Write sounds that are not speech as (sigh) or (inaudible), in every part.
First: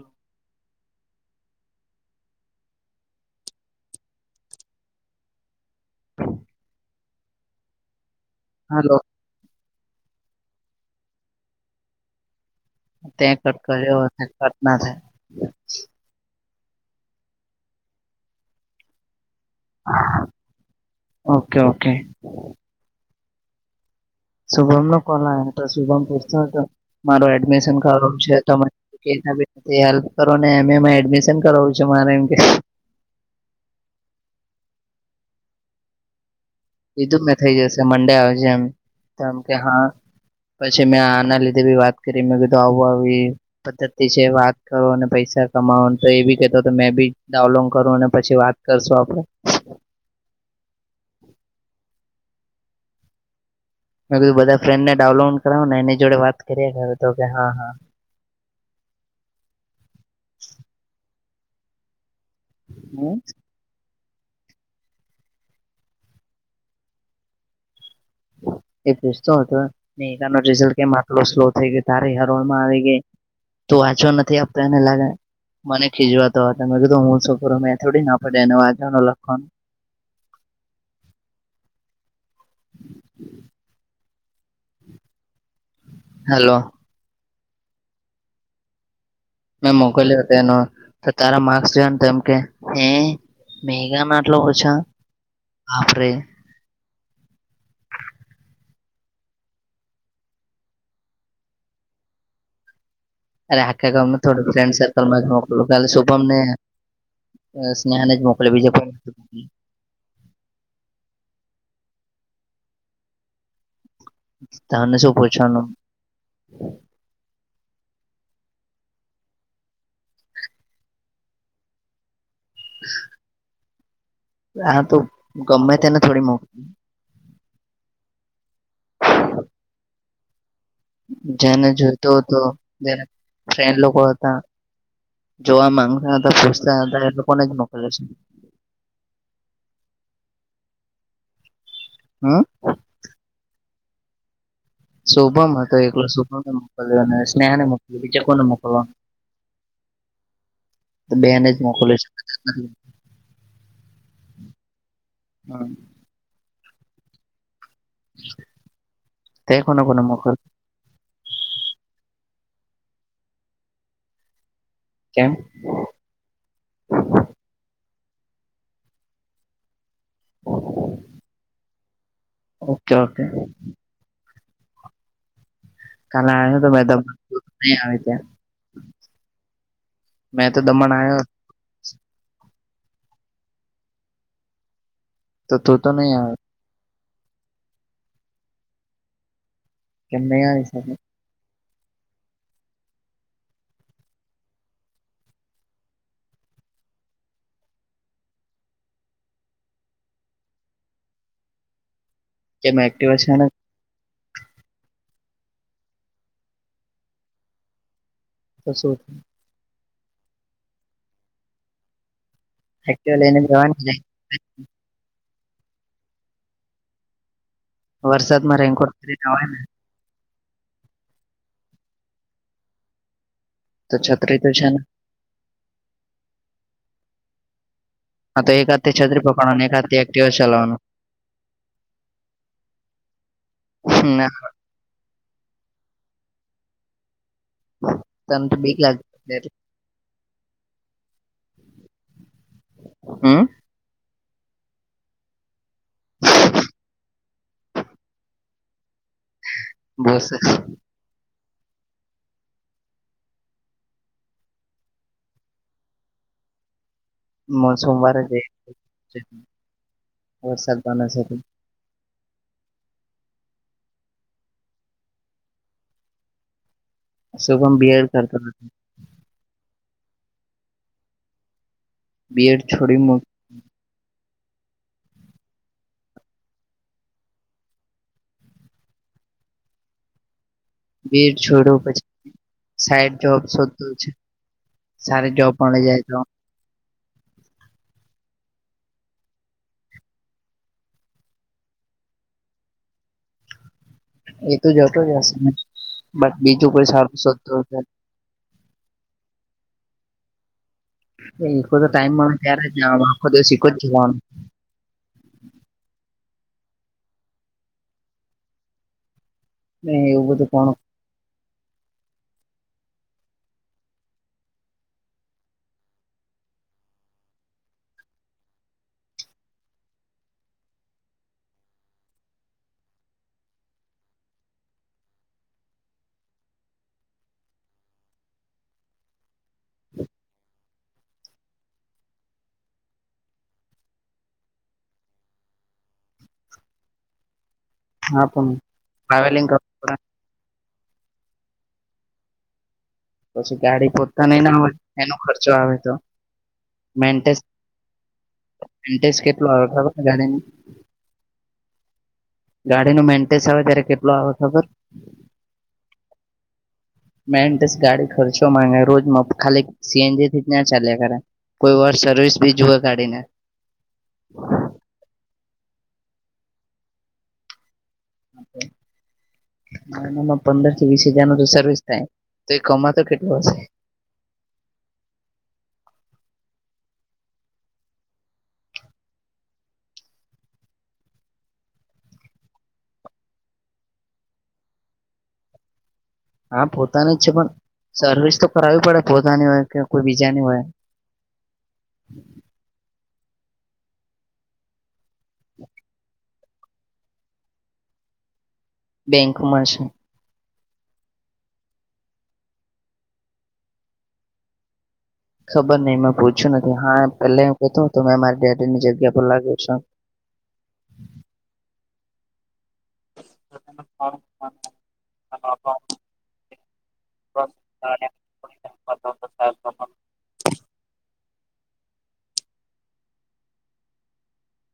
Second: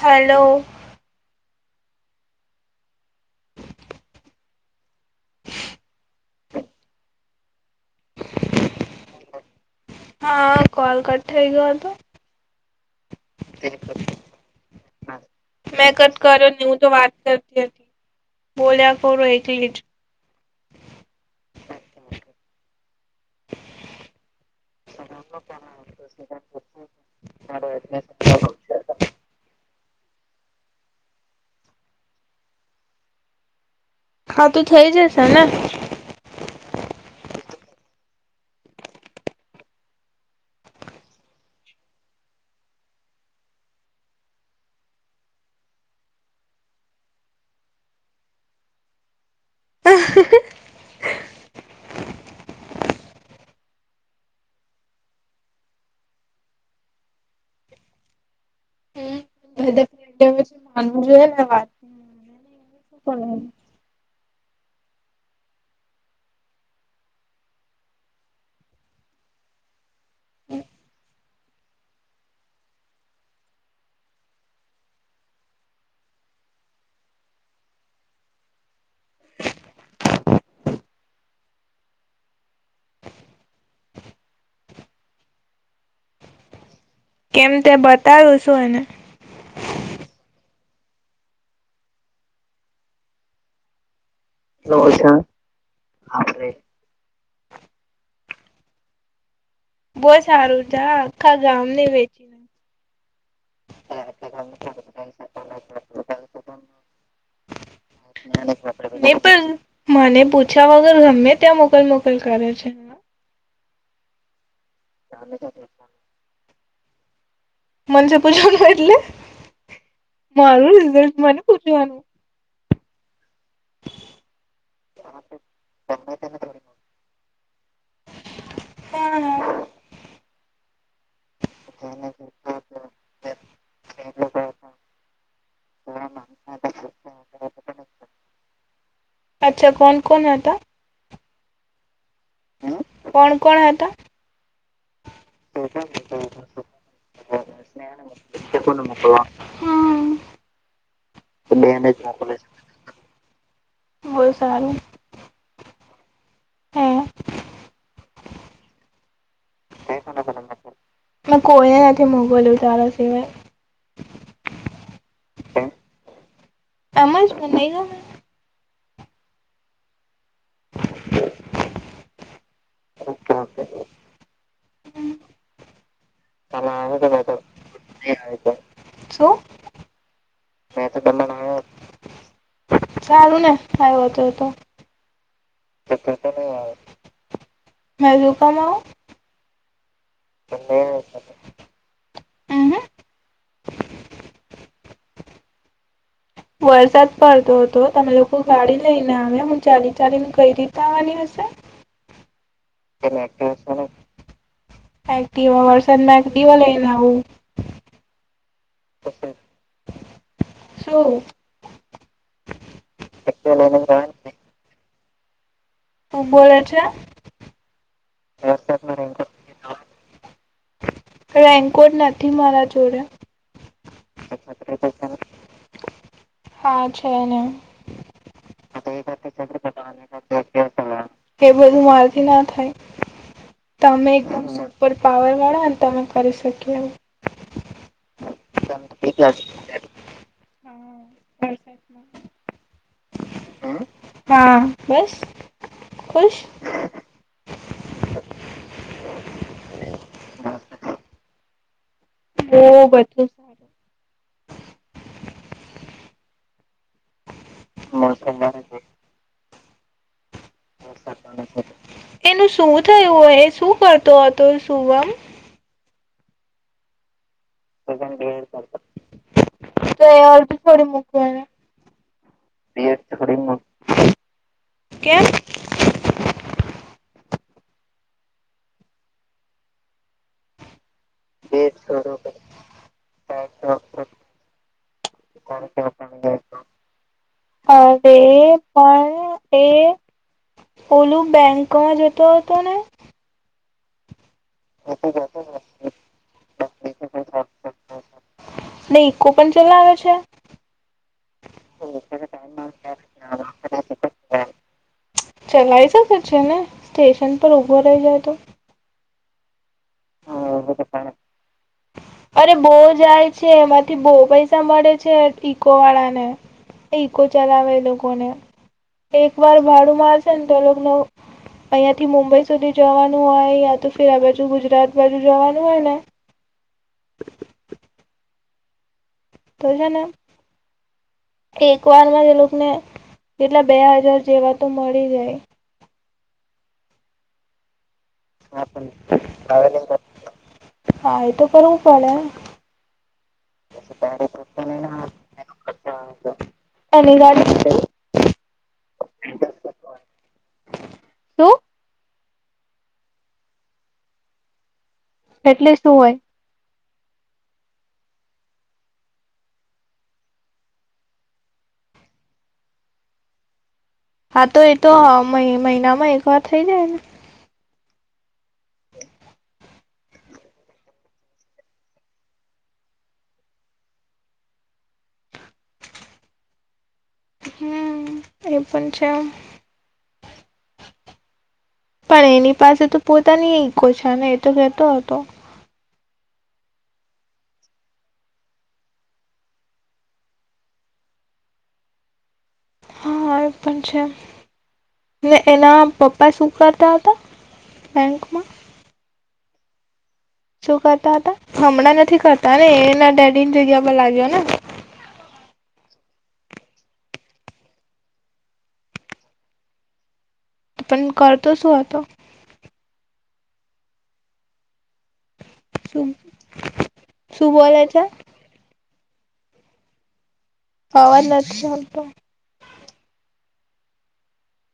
Hello hello હા call cut થઈ ગયો હતો ત્યાં કટ કર્યો કટ ના થાય મેં કટ કર્યો ની હું તો વાત કરતી હતી બોલ્યા ખોરો એકલી જ ઓકે ઓકે શુભમ નો કોલ આવે તો શુભમ પૂછતો તો માર એડમિશન કરું છે ત (unintelligible) હેલ્પ કરોને એમ એડમિશન કરાવું છે મારે એમ કે. હા તું થઈ જશે ને. એ તો મેં થઇ જશે મંડે આવજ એમ તોમ કે હા. પછી મેં આના લીધે બી વાત કરી મેં કીધું આવું આવી. પદ્ધતિતિ છે વાત કરો અને પૈસા કમાવો તો એ બી કતો મેં બી ડઉલોન કરું અને પછી વાત કરશું આપડે મેં કીધું બધા ફ્રેન્ડને ડાઉલોડ કરાવો ને એની જોડે વાત કરીએર તો કે હા હા. (unintelligible) જોઈએ ને વાત હમ સેને એ પૂછતો હતો મે ન રિઝલ્ટ કેમ આટલો સ્લો થઈ ગયો તારી હરોળમાં આવી ગઈ તું વાંચવા નથી આપને એને લાગે મને ખીચવાતો હતા મેં કીધું હું શું કરુ મેં થોડી ના (unintelligible) અલણ હલો કેમ તે બતાવું છું એને મેં મોકલ્યો હતો એનું તો તારા માર્ક્સ જોયા ત એમ કે એ મેકા લો ઓછા આપરે બહુ સારું ચા આખા ગામની વે અરે આખેમ ને થોડું ફ્રેન્ડ સર્કલમાં જ મોકલ કાલે શુભમ ને અ સ્નેહને જ મોકલે બીજે કઈ નહી પણ મને પૂછા વગર ગમે ત્યાં મોકલ મોકલ કરે છે. તને શું પૂછવાનું. મનસે પૂછવાનું એટલે મારું રિઝલ્ટ માને પૂછવાનું. (unintelligible) હા તો ગમે તેને થોડી મોક હમ્મ જેને જોતો હતો જેને ફ્રેડ લોકો હતા જોવા માંગતા હતા ફસ્તા હતા એ લોકોને જ મોકલે છે. અચ્છા કોન કોન હતા હમ્મ કોણ કોણ હતા. શુભમ હતો એકલો શુભને મોકલ્યો અને સ્નેહાને મોકલ બીજા કોને મોકલવાનુ હમ બે નેજ મોકલી છ. બહુ સારું હ. હે તે કોને કોને મોકલ મે કોઈ ને નથી મોકલ્યું તારા સિવાય કેમ એમ જ મને નહીં ગમે ઓકે ઓકે કાલે આયો તો ને તો નય આવે ત્યાં શું મે તો દમણ આયા સારું ને આયવો તો તો તો તું તો નહી આવે મે લૂ કામ આવ કેમ સર ઉહુ. વરસાદ પડતો હતો તમે લોકો ગાડી લઈને આવે હું ચાલી ચાલીને કઈ રીતે આવવાની હશે. (unintelligible) એક્ટિવા છે ને એકટીવા માં વરસાદ માં એકટીવા લ‌ઈ ને આવું. બસું થ શું એક્ચુઅલી એને જોવા શું બોલે છે વરસાદ માં રેનકોટ પેરી જવાય ને રેનકોટ નથી મારા જોડે. તો છતરી તો છે ને હા છે ને હા તો એક હાથે છત્રી પકડવાનું એક હાથે એક્ટિવા ચલાવવાનું એ બધું મારથી ના થાય તમે. ના ઉપર પાવર વાળા ને તમે કરી શકી એ તને તો બિક લાગે બ (unintelligible) હમ હા બસ ખુશ. બસ બહુ બધું સોમવારે જે વર્ષાદ બના સાથે એનું શું થયું હય શું કરતો હતો સુવમ શુંભમ બી એડ કરતો નથી. તો એ ઓલપી થોડી મૂકવાના બીએડ બે છોડી મુ થડી કેમ (unintelligible) બીડ છોડું પછી સાઈડ જોબ શોધું છે. સારી જોબ પણ લઈ જાય તો અરે પણ એ ઓલું બેંકમાં જતો હતો ને એ તો જતો જ હશે બસ બીજું કોઈ સારું શોધ નહી ઇકો પણ ચલાવે છે. એ તો ટાઈમ મળ ત્યારે જ આખો દિવીખો જવાનો (unintelligible) ચલાય શકે છે ને સ્ટેશન પર ઉભો રહી જાય તો નહી એવું બધું કોણ હા અરે બહુ જાય છે એમાંથી બહુ પૈસા મળે છે ઇકો વાળા ને ઈકો ચલાવે લોકોને એક વાર ભાડું મારશે ને તો ન અહીંયાથી મુંબઈ સુધી જવાનું હોય યા તો ફિર આ બાજુ ગુજરાત બાજુ જવાનું હોય ને (inaudible) તો હે ને એક વાર માં એ લોકો ને એટલા બે હજાર જેવા તો મળી જાય. હા પણ ટ્રાવેલિંગ કરવું હા એ તો કરવુ પડે પછી ગાડી ગોતા નઈ ના હોય એનો ખર્ચો આવે તો અનેની ગાડી ઈન્ટેશ કેટલો આવે ખબર ગાડી ને શું ગાડી નું મેન્ટેન્સ આવે ત્યારે કેટલો આવે ખબર. એટલે શું હોય. મેન્ટેસ ગાડી ખચો માંગે રોજ ખાલી સીએનજી થી જ ના ચાલ્યા કરે. કોઈ વાર સર્વિસ બી જુએ ગાડી ને હા તો એતો મહિ મહિનામાં એક વાર થઇ જાય ને. (unintelligible) હ એનામાં પંદર થી વીસ હજાર નો તો સર્વિસ થાય તો એ કમાતો કેટલો હશે. હમ્મ એ પણ છે. પણ એની પાસે તો પોતાની ઈકો છે ને એતો કેતો હતો. હા પોતાની જ છે પણ સર્વિસ તો કરાવવી પડે પોતાની હોય કે કોઈ બીજાની હોય. હા એ પણ છે ને એના પપા. શું કરતા હતા બેંકમાં. બેંક મળશે. શું કરતા હતા હમણાં નથી કરતા ને એના ડેડી ની જગ્યા પર લાગ્યો ને. ખબર નહિ મેં પૂછ્યું નથી હા પેલા એ કેતું તો મેં મારી ડેડી ની જગ્યા પર લાગ્યો છું એમ. પણ કરતો શું હતો. (inaudible) શું શું બોલે છે (inaudible) (inaudible) અવાજ નથી આવતો.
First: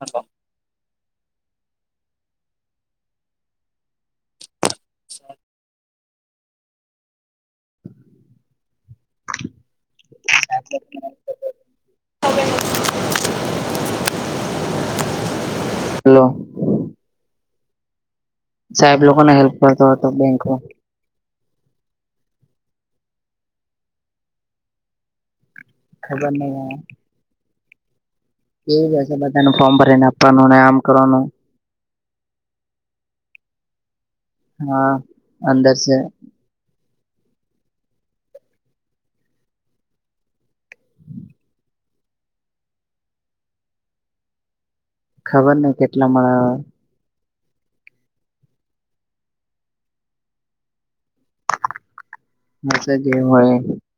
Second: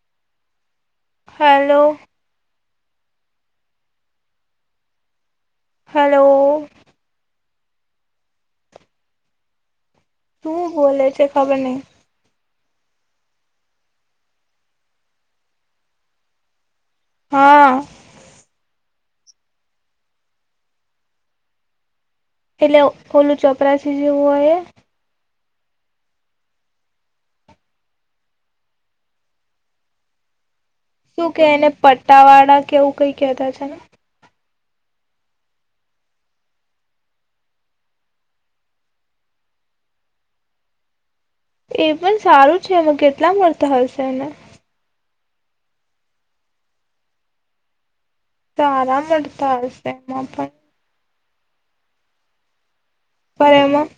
હલો. હલો. (unintelligible) હલો. તું બોલે છે ખબર નઈ. (inaudible) હલો. હા. સાહેબ લોકોને હેલ્પ કરતો હતો બેંકમાં. એટલે ખોલું ચોપરા જેવું હોય એ. ખબર નહી હા. એ હશે બધાનું ફોર્મ ભરીને આપવાનુંને આમ. કરવાનું શું કે એને પટ્ટાવાળા કેવું કઈ કેતા છે ને. હા અંદર છે. એ પણ સારું છે એમાં કેટલા મળતા હશે એને. ખબર નહી કેટલા મળા. સારા મળતા હશે એમાં પણ. હશે જે હોય પણ એ. એમાં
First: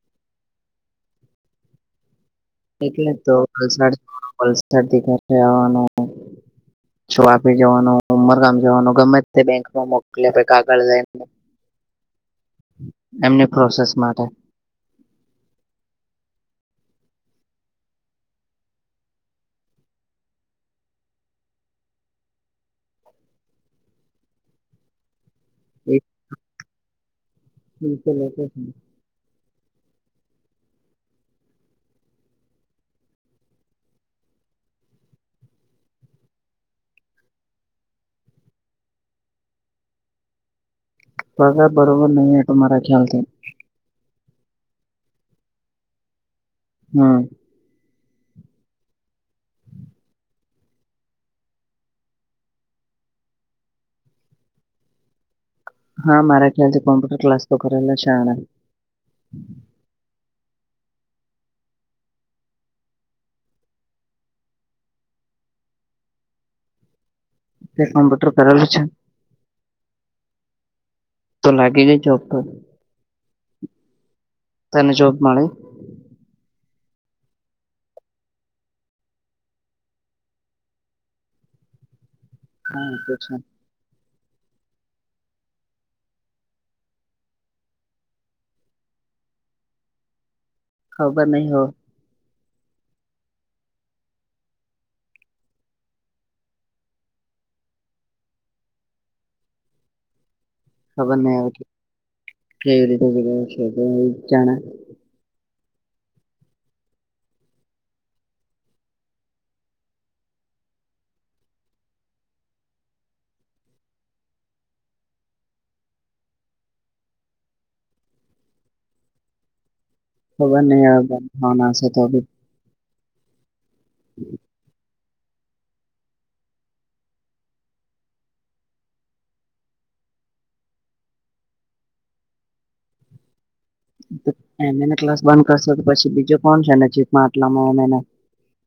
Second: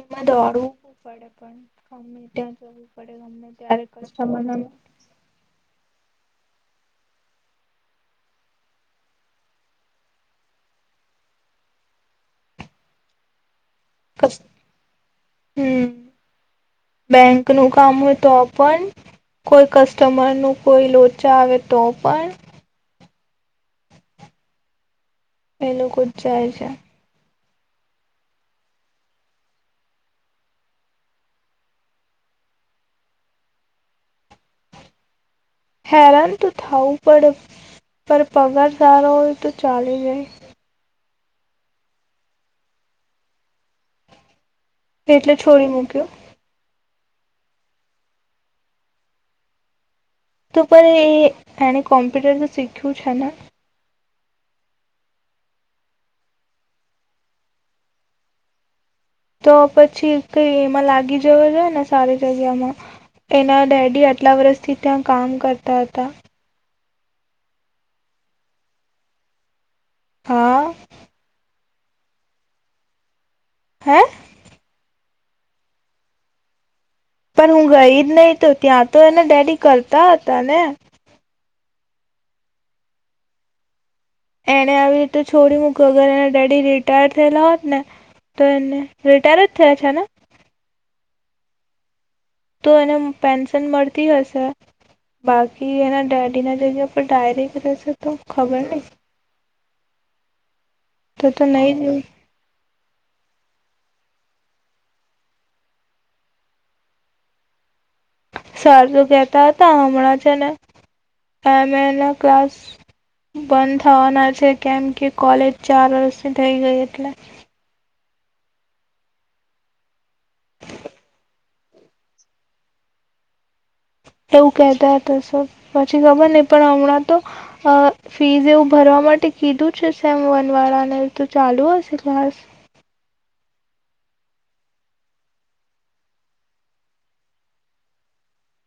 એમાં દોડવું પડે પણ. જવું એટલે પડે તો ગમે ત્યારે વલસાડ કસ્ટમર વલસાડથી સાથે આવાનું. શુ આપી જવાનું ઉમરગામ જવાનું ગમે તે બેંકમાં મોકલી આપે કાગળ લઈ. એમની પ્રોસેસ. માટે (unintelligible) (inaudible) બેંક નું કામ હોય તો પણ. કોઈ કસ્ટમર નું કોઈ લોચા આવે તો પણ. એ લોકો જ જાય છે. (unintelligible) હેરાન તો થાવું પડે, પર પગાર સારો હોય તો ચાલે જાય. પગાર બરોબર નહીં એતો મારા ખ્યાલથી. એટલે છોડી મૂક્યો. હમ. તો પણ એ એણે કોમ્પ્યુટર તો શીખ્યું છે ને. હા મારા ખ્યાલથી કોમ્પ્યુટર ક્લાસ તો કરેલા છે આણે. તો પછી કઈ એમાં લાગી જવો જોઈ ને સારી જગ્યામાં. એના ડેડી આટલા વર્ષથી ત્યાં કામ કરતા હતા. એ કમ્પ્યુટર કરેલું છે. હા. તો લાગી જ ચો તો. હે. તને જોબ મળી. પણ હું ગઈ જ નહીિ તો ત્યાં તો એના ડેડી કરતા હતા ને. હા પ છે. એને આવી રીતે છોડી મૂક અગર એના ડેડી રિટાયર થયેલા હોત ને તો, એને રિટાયર જ થયા છેને ખબર નહી હો. તો એને પેન્શન મળતી હશે. બાકી એના ડેડીના જગ્યા પર ડાયરેક્ટ રહેશે તો ખબર નહી. ખબર ન તો તો નહી જ કેવી રીતે જા. સ તો કેહેતા હતા, હમણાં છે, નેમે એના ક્લાસ. બંધ થવાના છે કેમ કે કોલેજ ચાર વર્ષની થઈ ગઈ એટલે. ખબર નહીં આવે બ ભનાશે તો એવું કહેતા હતા પછી ખબર નહ પણ હમણાં તો અ ફીઝ એવું ભરવા માટે કીધું છે સેમ વન વાળા ને તો ચાલુ હશે ક્લાસ. એ ક્લાસ બંધ કરશો તો પછી બીજો કોણ છે નેીતમાં આટલામાં એ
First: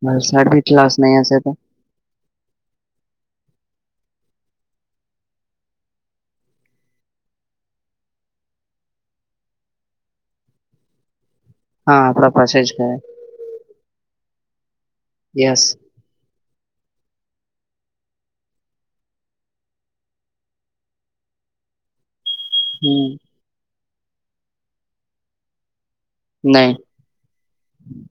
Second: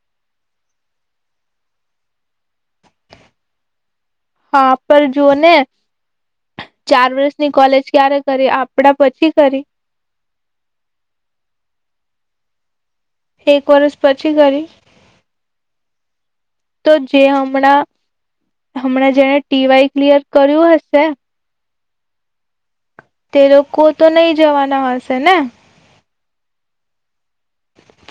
ભલસાડ બીટલાસ ન અ તો હા, પર જોુઓ ને ચાર વર્ષની, કોલેજ ક્યારે કરી આપડા પછી કરી હા, આપણા પાસે જ કાય એક વર્ષ, પછી કરી યસ. તો જે હણા હમણાં જેને ટી વાય ક્લિયર કર્યું હશે હમ. તે લોકો તો, નહી જવાના હશે ને નહી.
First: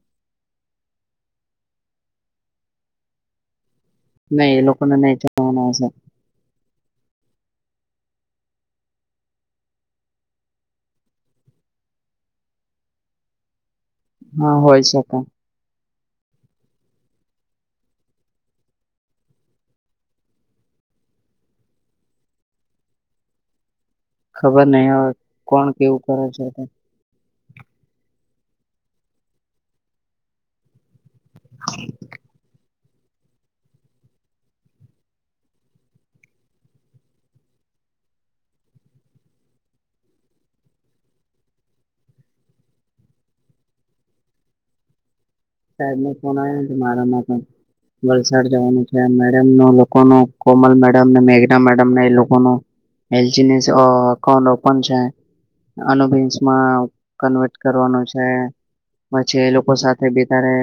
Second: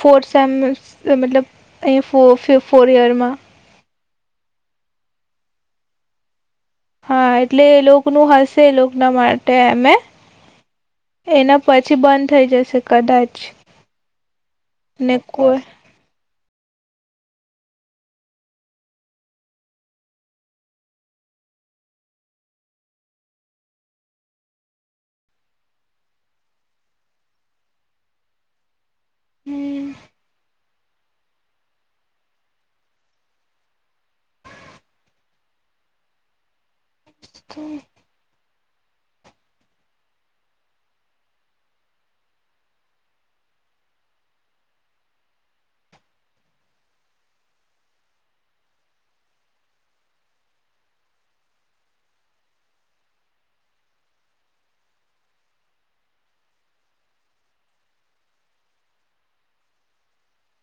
ફોર સેમ મતલબ અહીં ફોર ઈયરમાં નહી એ લોકોને નહી, જવાનાશે હા, એટલે એ લોકોનું હશે, એ લોકો ના માટે અમે એના પછી, બંધ થઈ જશે કદાચ હા, હોય ને શકે કોઈ ખબર નહ, હવે કોણ કેવું કરે છે. હમ હા હ સાહેબ ન ફોન આવ્યો છે, મારામાં પણ વલસાડ જવાનું છે, મેડમ ન લોકો ન કોમલ મેડમ ને મેઘના મેડમને એ લોકોનું એલજી અકાઉન્ટ ઓપન છે. અસમાં કન્વર્ટ કરવાનું છે, પછી એ લોકો સાથે ત્યારે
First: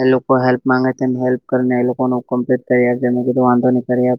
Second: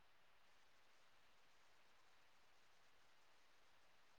એ લોકો હેલ્પ માંગે છે, હેલ્પ કરીને એ લોકોમ્પ્ટ કરી કીધું વાંધો નહી કરી